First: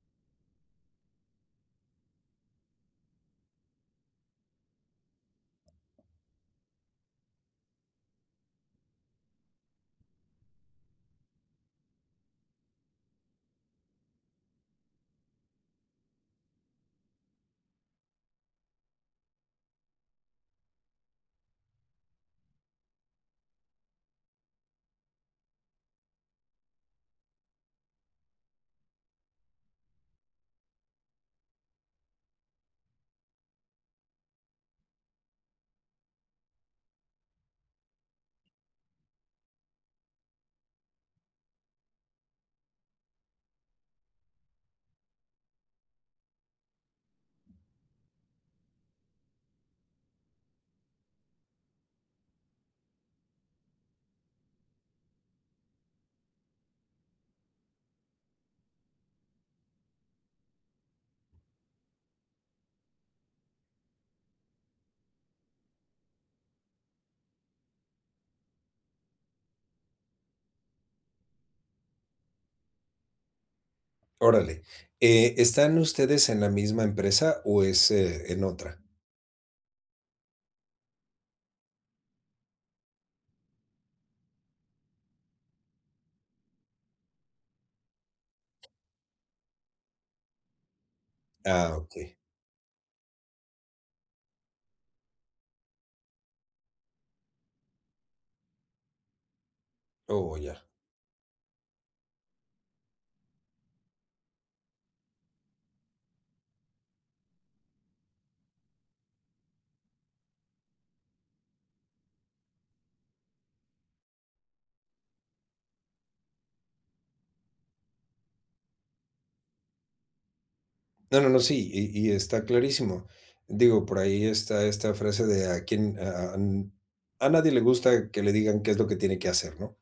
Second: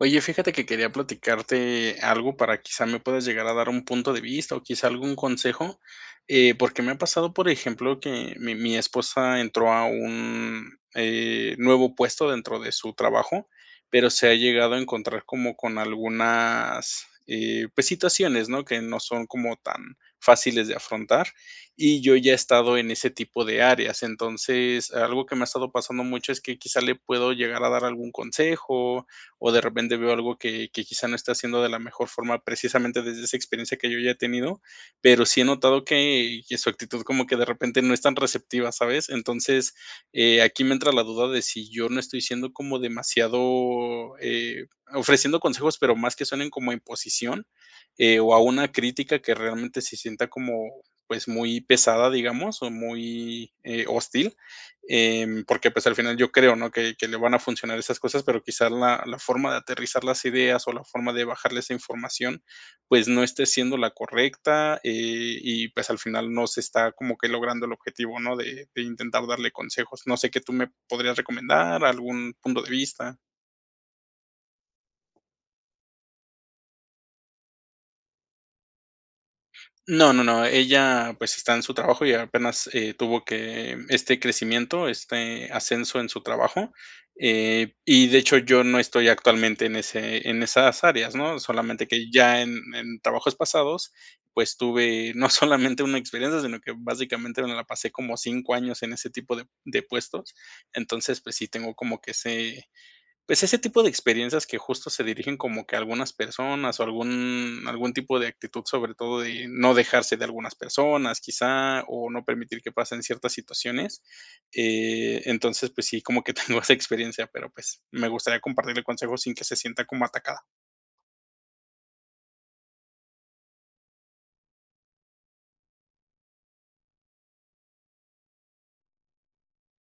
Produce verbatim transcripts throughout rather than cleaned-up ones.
Oye, fíjate que quería platicarte algo para quizá me puedas llegar a dar un punto de vista o quizá algún consejo. Eh, porque me ha pasado, por ejemplo, que mi mi esposa entró a un eh, nuevo, eh, puesto dentro de su trabajo, pero se ha llegado a encontrar como con algunas, eh, pues situaciones, ¿no?, que no son como tan fáciles de afrontar, y yo ya he estado en ese tipo de áreas. Entonces, algo que me ha estado pasando mucho es que quizá le puedo llegar a dar algún consejo, o de repente veo algo que que quizá no está haciendo de la mejor forma, precisamente desde esa experiencia que yo ya he tenido, pero sí he notado que que su actitud como que de repente no es tan receptiva, ¿sabes? Entonces, eh, aquí me entra la duda de si yo no estoy siendo como demasiado, eh, ofreciendo consejos, pero más que suenen como imposición, eh, o a una crítica que realmente se sienta como, pues, muy pesada, digamos, o muy, eh, hostil, em, porque, pues, al final yo creo, ¿no?, que que le van a funcionar esas cosas, pero quizás la la forma de aterrizar las ideas o la forma de bajarle esa información, pues no esté siendo la correcta, eh, y pues al final no se está como que logrando el objetivo, ¿no?, de de intentar darle consejos. ¿No sé qué tú me podrías recomendar, algún punto de vista? Órale, ¿eh, están ustedes en la misma empresa o es, eh, en otra? No, no, no, ella, pues está en su trabajo y apenas, eh, tuvo que este crecimiento, este ascenso en su trabajo. Eh, y de hecho, yo no estoy actualmente en ese en esas áreas, ¿no?, Ah, solamente que okey. ya en en trabajos pasados, pues tuve no solamente una experiencia, sino que básicamente me la pasé como cinco años en ese tipo de de puestos. Oh, ya. Entonces, pues sí, tengo como que ese pues ese tipo de experiencias que justo se dirigen como que a algunas personas o algún algún tipo de actitud, sobre todo de no dejarse de algunas personas, quizá, o no permitir que pasen ciertas situaciones. Eh, entonces, pues sí, como que tengo esa experiencia, pero pues me gustaría compartir el consejo sin que se sienta como atacada. No, no, no, sí, y y está clarísimo. Digo, por ahí está esta frase de a quién a a n "A nadie le gusta que le digan qué es lo que tiene que hacer", ¿no?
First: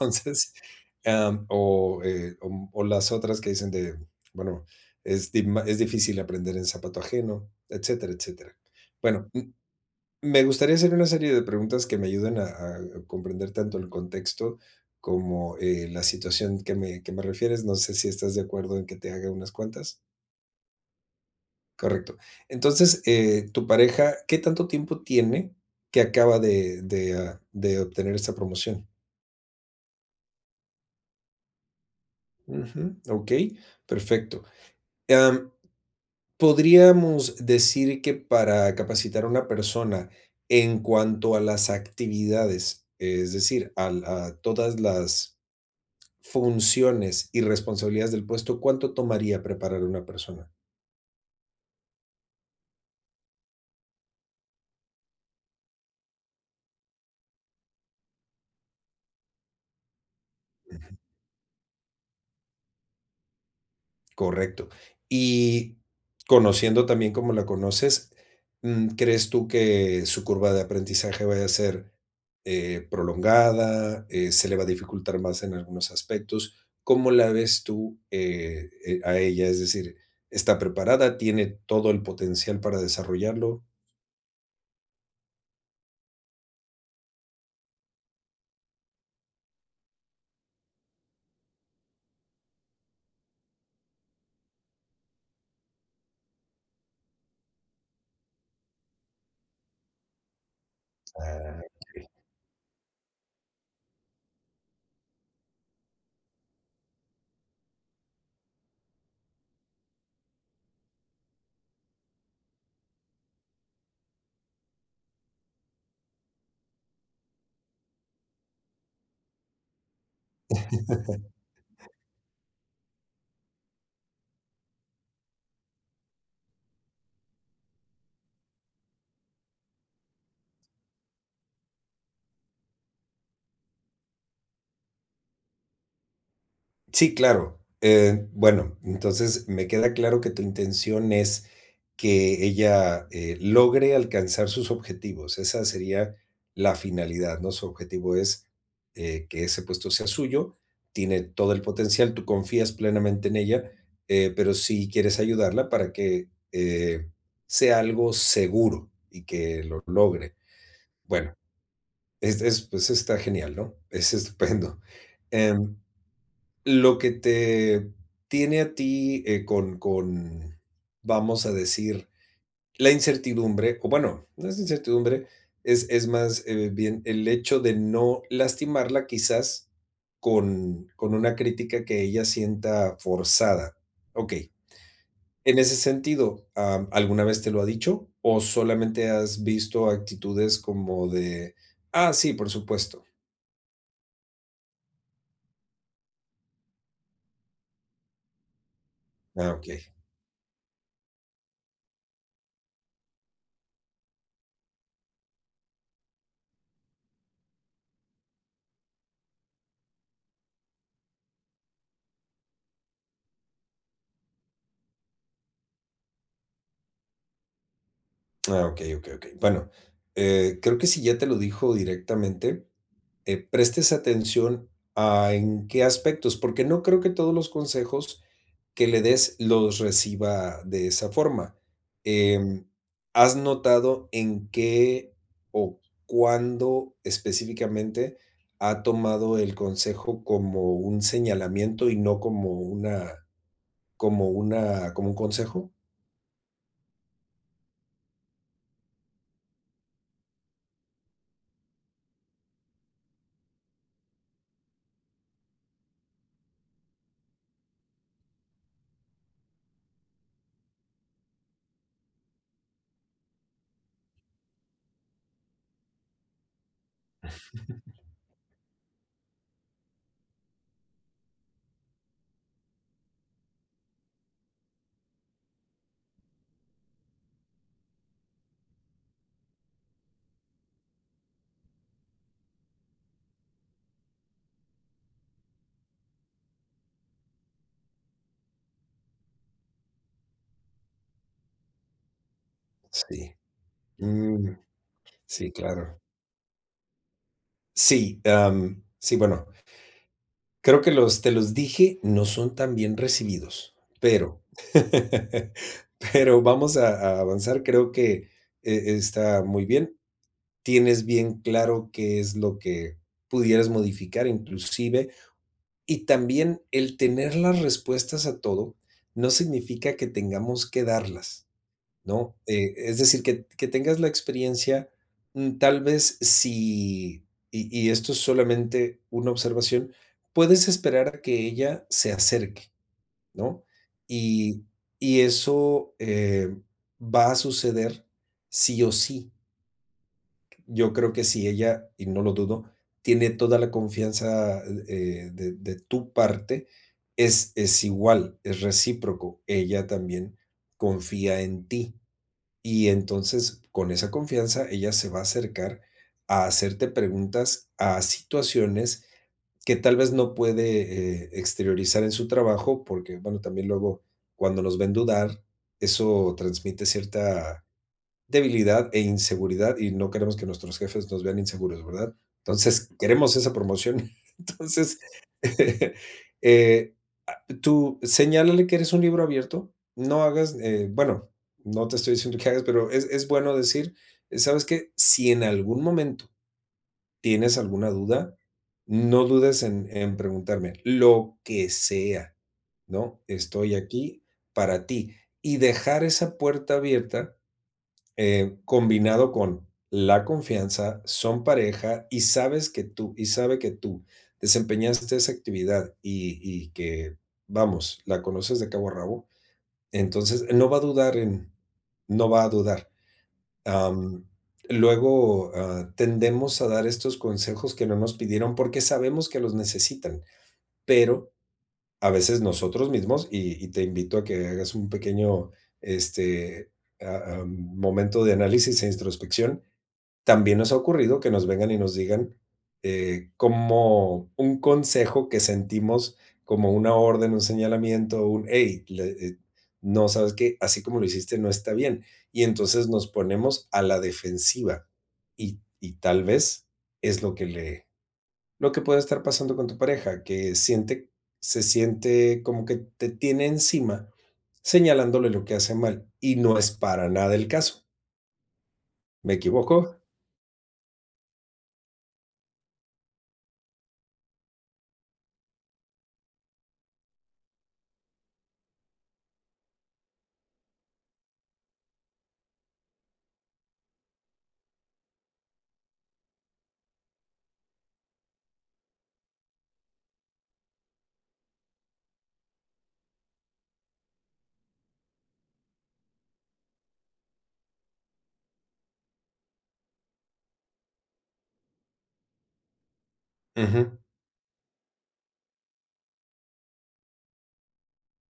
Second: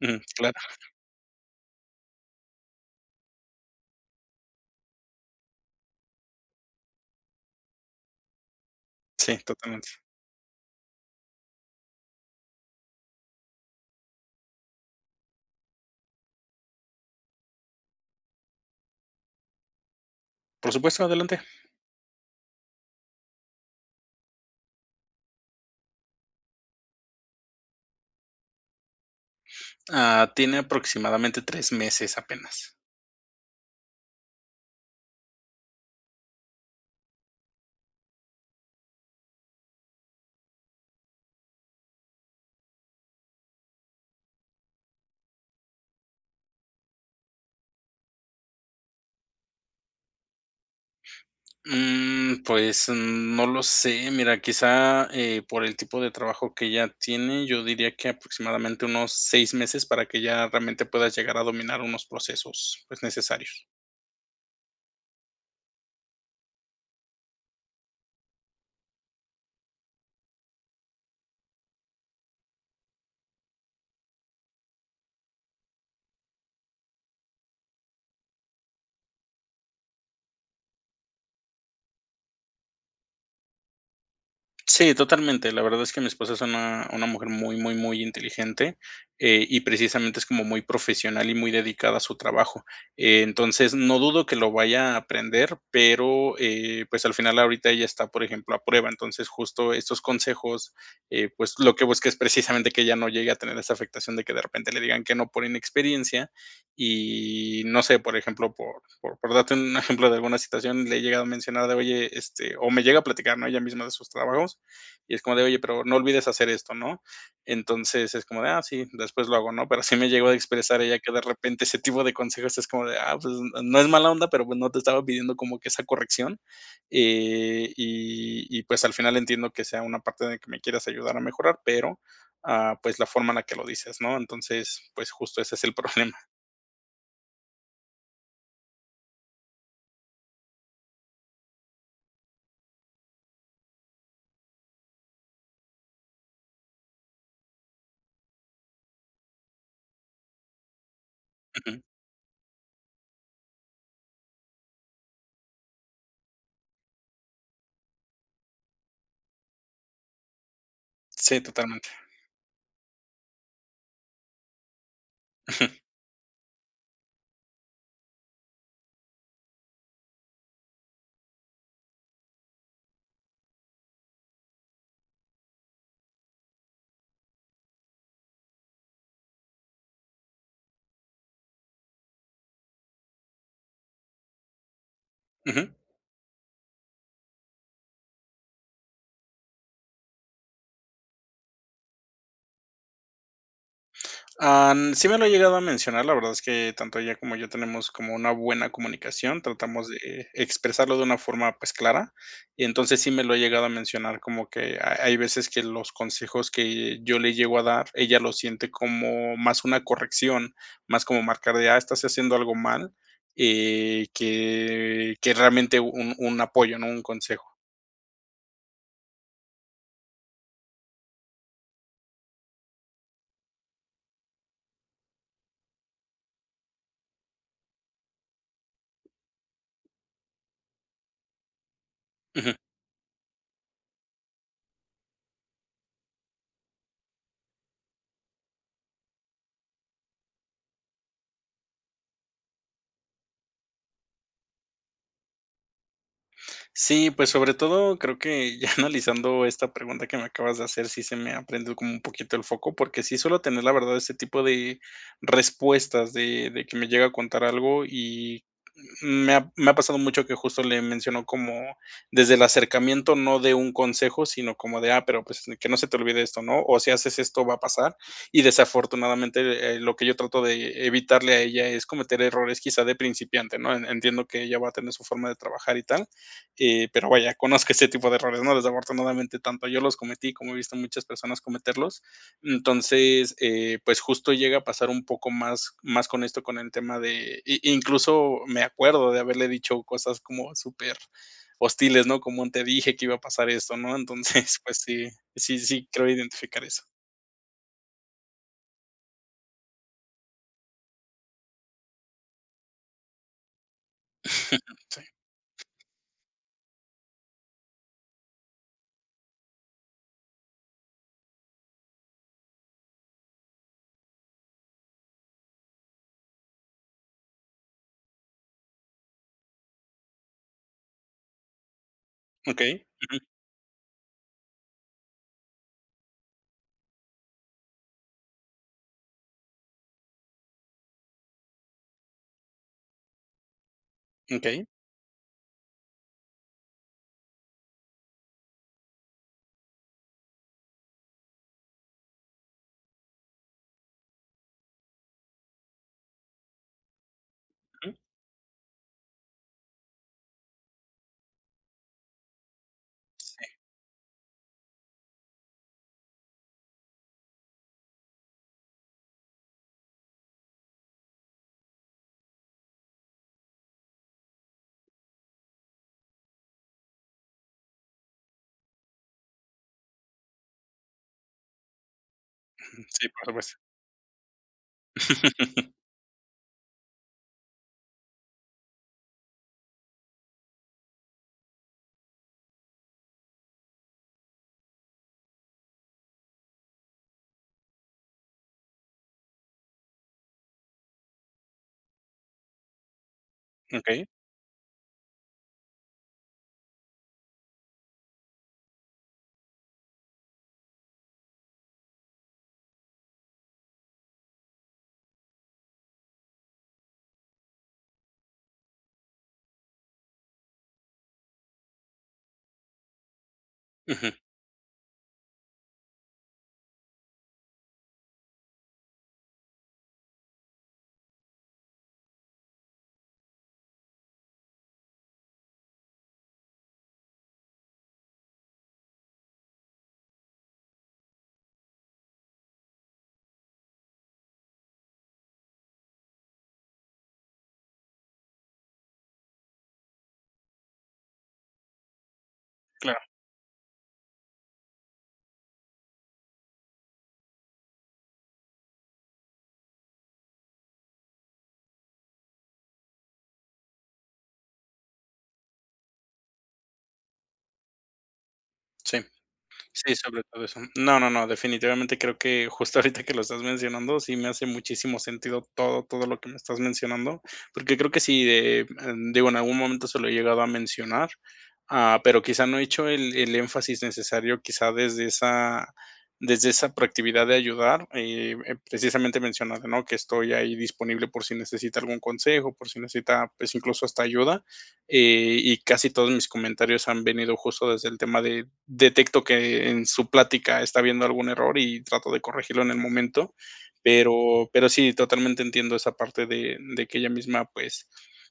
Ujú, claro. am, o, eh, o o las otras que dicen de, bueno, es di ma "Es difícil aprender en zapato ajeno", etcétera, etcétera. Bueno, Sí, m totalmente. me gustaría hacer una serie de preguntas que me ayuden a a comprender tanto el contexto como, eh, la situación que me que me refieres, no sé si estás de acuerdo en que te haga unas cuantas. Por supuesto, adelante. Correcto. Entonces, eh, tu pareja, ¿qué tanto tiempo tiene que acaba de de, ah, de obtener esta promoción? Ah, tiene aproximadamente tres meses, apenas. Ujú, okey. Perfecto. Am, podríamos decir que para capacitar a una persona en cuanto a las actividades, es decir, al a todas las funciones y responsabilidades del puesto, ¿cuánto tomaría preparar una persona? Mm, pues, mm, no lo sé, mira, quizá, eh, por el tipo de trabajo que ella tiene, yo diría que aproximadamente unos seis meses para que ya realmente Ujú. puedas llegar a dominar unos procesos, pues necesarios. Correcto. Y, conociendo tan bien cómo la conoces, mm, ¿crees tú que su curva de aprendizaje vaya a ser, eh, prolongada, eh, se le va a dificultar más en algunos aspectos? ¿Cómo la ves tú, eh eh, a ella? Es decir, ¿está preparada, tiene todo el potencial para desarrollarlo? Sí, totalmente, la verdad es que mi esposa es una una mujer muy, muy, muy inteligente, eh, y precisamente es como muy profesional y muy dedicada a su trabajo. Entonces, no dudo que lo vaya a aprender, pero, eh, pues, al final ahorita ella está, por ejemplo, a prueba, entonces, justo estos consejos, eh, pues, Ah, lo que qué busca bien. es precisamente que ella no llegue a tener esa afectación de que de repente le digan que no por inexperiencia, y no sé, por ejemplo, por por por darte un ejemplo de alguna situación, le he llegado a mencionar de: "Oye", este, o me llega a platicar, ¿no?, ella misma de sus trabajos, y es como de: "Oye, pero no olvides hacer esto", ¿no?, entonces, es como de: "Ah, sí, después lo hago," ¿no?, pero sí me ha llegado a expresar ella que de repente ese tipo de consejos es como de: "Ah, pues n no es mala onda, pero pues no te estaba pidiendo como que esa corrección, eh, y y pues al final entiendo que sea una parte de que me quieras ayudar a mejorar, pero, ah, pues, la forma en la que lo dices", ¿no?, entonces, pues, justo ese es el problema. Sí, claro. Eh, bueno, entonces, me queda claro que tu intención es que ella, eh, logre alcanzar sus objetivos, esa sería la finalidad, ¿no?, su objetivo es, eh, que ese puesto sea suyo, tiene todo el Ujú. potencial, tú confías plenamente en ella, eh, pero sí quieres ayudarla para que, eh, sea algo seguro, y que lo logre. Bueno, Sí, totalmente. es es, pues está genial, ¿no?, es estupendo. Ujú. Em, lo que te tiene a ti, eh, con con, vamos a decir, la incertidumbre, o bueno, no es incertidumbre, es es más, eh, bien el hecho de no lastimarla, quizás, con con una crítica que ella sienta forzada. Okey, en Ujú. ese sentido, ¿ah, alguna vez te lo ha dicho, o solamente has visto actitudes como de: "Ah, sí, por supuesto"? Am, sí me lo ha llegado a mencionar, la verdad es que tanto ella como yo tenemos como una buena comunicación, Ah, tratamos okey. de expresarlo de una forma, pues, clara, y entonces, sí me lo ha llegado a mencionar como que ha hay veces que los consejos que yo le llego a dar, ella lo siente como más una corrección, más como marcar de: "Ah, estás haciendo algo mal", eh, que que realmente un un apoyo, ¿no?, un consejo. Ah okey, okey, okey, bueno, eh, creo que si ya te lo dijo directamente, eh, prestes atención, ah, en qué aspectos, porque no creo que todos los consejos que le des los reciba de esa forma, Ujú em, ¿has notado en qué o cuándo específicamente ha tomado el consejo como un señalamiento y no como una como una como un consejo? Sí, pues sobre todo creo que ya analizando esta pregunta que me acabas de hacer, sí se me, ah, prende como un poquito el foco, porque sí suelo tener la verdad ese tipo de respuestas de de que me llega a contar algo y me ha me ha pasado mucho que justo le menciono como desde el acercamiento no de un consejo, sino como de: "Ah, pero pues, que no se te olvide esto", ¿no?, o si haces esto va a pasar, y desafortunadamente, eh, lo que yo trato de e evitarle a ella es cometer errores quizá de principiante, ¿no?, en entiendo que ella va a tener su forma de trabajar y tal, eh, pero vaya conozco ese tipo de errores, ¿no?, desafortunadamente, tanto yo los cometí como he visto a muchas personas cometerlos. Entonces, eh, pues justo, llega a pasar un poco más más con esto, con el tema de i incluso me acuerdo de haberle dicho cosas como superhostiles, ¿no?, como: "Te dije que iba a Sí, pasar eso", ¿no?, mm, entonces, pues sí, sí sí, sí claro. creo identificar eso. Sí, am, sí, bueno. Creo que los, "te los dije", no son tan bien recibidos, pero, Sí. pero vamos a a avanzar. Creo que e está muy bien, tienes bien claro qué es lo que pudieras modificar inclusive. Y también el tener las respuestas a todo, no significa que tengamos que darlas, ¿no? E Okey. es decir, Ujú. que que tengas la experiencia, mm, tal vez si y y esto es solamente una observación, puedes esperar a que ella se acerque, ¿no? Y Okey. y eso, eh, va a suceder sí o sí. Yo creo que si ella, y no lo dudo, tiene toda la confianza, eh eh, de de tu parte, es es Ujú. igual, es recíproco, ella también confía en ti. Y Sí. entonces, con esa confianza ella se va a acercar a hacerte preguntas a situaciones, que tal vez, no puede, eh, exteriorizar en su trabajo, porque, bueno, también luego cuando nos ven dudar, eso transmite cierta debilidad e inseguridad, y no queremos que nuestros jefes nos vean inseguros, ¿verdad? Entonces, Sí, por queremos esa supuesto. promoción. Entonces, eh, ah tú señálale que eres un libro abierto, no hagas, eh, bueno, no te estoy diciendo que hagas, pero es es bueno decir: "¿Sabes qué? Si en algún momento, tienes alguna duda, no dudes en en preguntarme, lo que sea, ¿no? Estoy Okey. aquí para ti". Y dejar esa puerta abierta, eh, combinado con la confianza, son pareja, y sabes que tú, y sabe que tú desempeñaste esa actividad, y y que, vamos, la conoces de cabo a rabo. Entonces, eh, no va a dudar en no va a dudar. Ujú. Am, luego, ah, tendemos a dar estos consejos que no nos pidieron, porque sabemos que los necesitan, pero a veces nosotros mismos, y y te invito a que hagas un pequeño, este, ah, am, momento de análisis e introspección, también nos ha ocurrido que nos vengan, y nos digan, eh, como un consejo que sentimos como una orden, un señalamiento. Un: "Ey, la eh, no, ¿sabes qué? Así como lo hiciste no está bien". Y entonces Claro. nos ponemos a la defensiva, y y tal vez es lo que le lo que puede estar pasando con tu pareja, que siente se siente como que te tiene encima señalándole lo que hace mal, y no es para nada el caso. Sí. ¿Me Sí, equivoco? sobre todo eso. No, no, no, definitivamente creo que justo ahorita que lo estás mencionando, sí me hace muchísimo sentido todo, todo lo que me estás mencionando. Porque creo que sí, de, mm, digo, en algún momento se lo he llegado a mencionar. Ah, pero, quizá, no he hecho el el énfasis necesario, quizá, desde esa desde esa proactividad de ayudar, eh, eh, precisamente mencionaste, ¿no?, que estoy ahí disponible por si necesita algún consejo, por si necesita, pues, incluso, hasta ayuda. Eh, y casi todos mis comentarios han venido justo desde el tema de, detecto que en su plática está habiendo algún error, y trato de corregirlo en el momento. Ujú. Pero pero sí, totalmente entiendo esa parte de de que ella misma, pues,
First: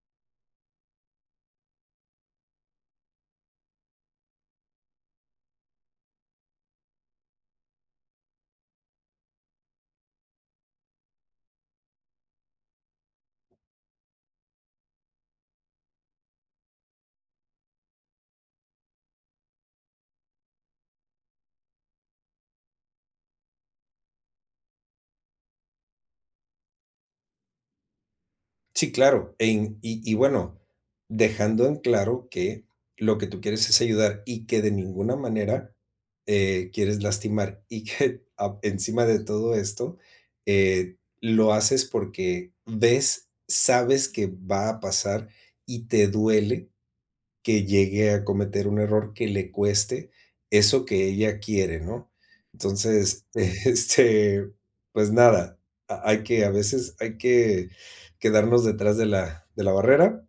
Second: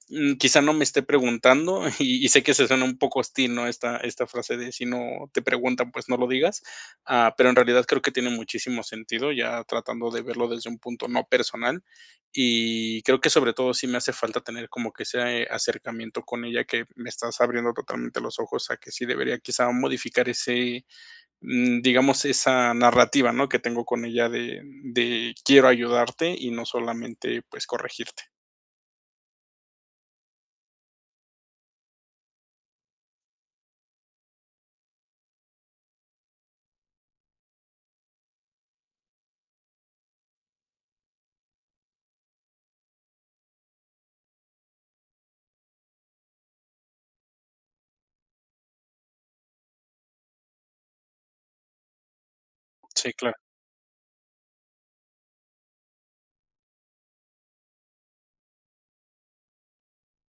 mm, quizá, no me esté preguntando. Y y sé que se suena un poco hostil, ¿no?, esta esta frase de: "Si no te pregunta, pues, no lo digas". Ah, pero en realidad creo que tiene muchísimo sentido, ya tratando de verlo desde un punto no personal. Y creo que sobre todo sí me hace falta tener como que ese acercamiento con ella, que me estás abriendo totalmente los ojos a que sí debería, quizá, modificar ese, mm, digamos, esa narrativa, ¿no?, que tengo con ella de de quiero ayudarte, y no solamente, pues, corregirte. Sí, claro, en y y, bueno, dejando en claro que lo que tú quieres es ayudar y que de ninguna manera, eh, quieres lastimar y que, ah, encima de todo esto, eh, lo haces porque ves, sabes que va a pasar y te duele que llegue a cometer un error que le cueste eso que ella quiere, ¿no?, Sí, entonces, claro. eh, este, pues nada, ha hay que a veces, hay que quedarnos detrás de la de la barrera,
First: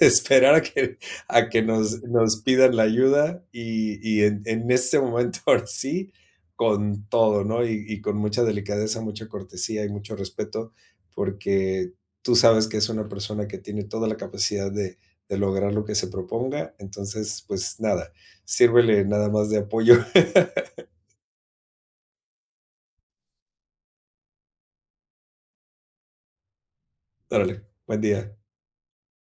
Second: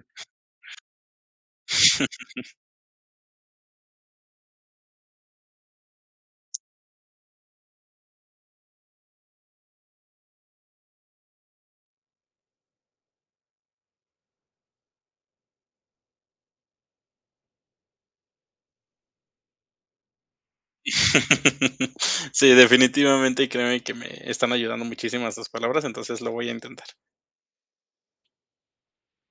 esperar a que a que nos nos pidan la ayuda, y y en en ese momento, ahora sí, con todo, ¿no?, y y con mucha delicadeza, mucha cortesía y mucho respeto, porque tú sabes que es una persona que tiene toda la capacidad de de lograr lo que se proponga, entonces, pues nada, sírvele nada más de apoyo. Sí, definitivamente, créeme que me están ayudando muchísimas estas palabras, entonces lo voy a intentar. Órale, buen día.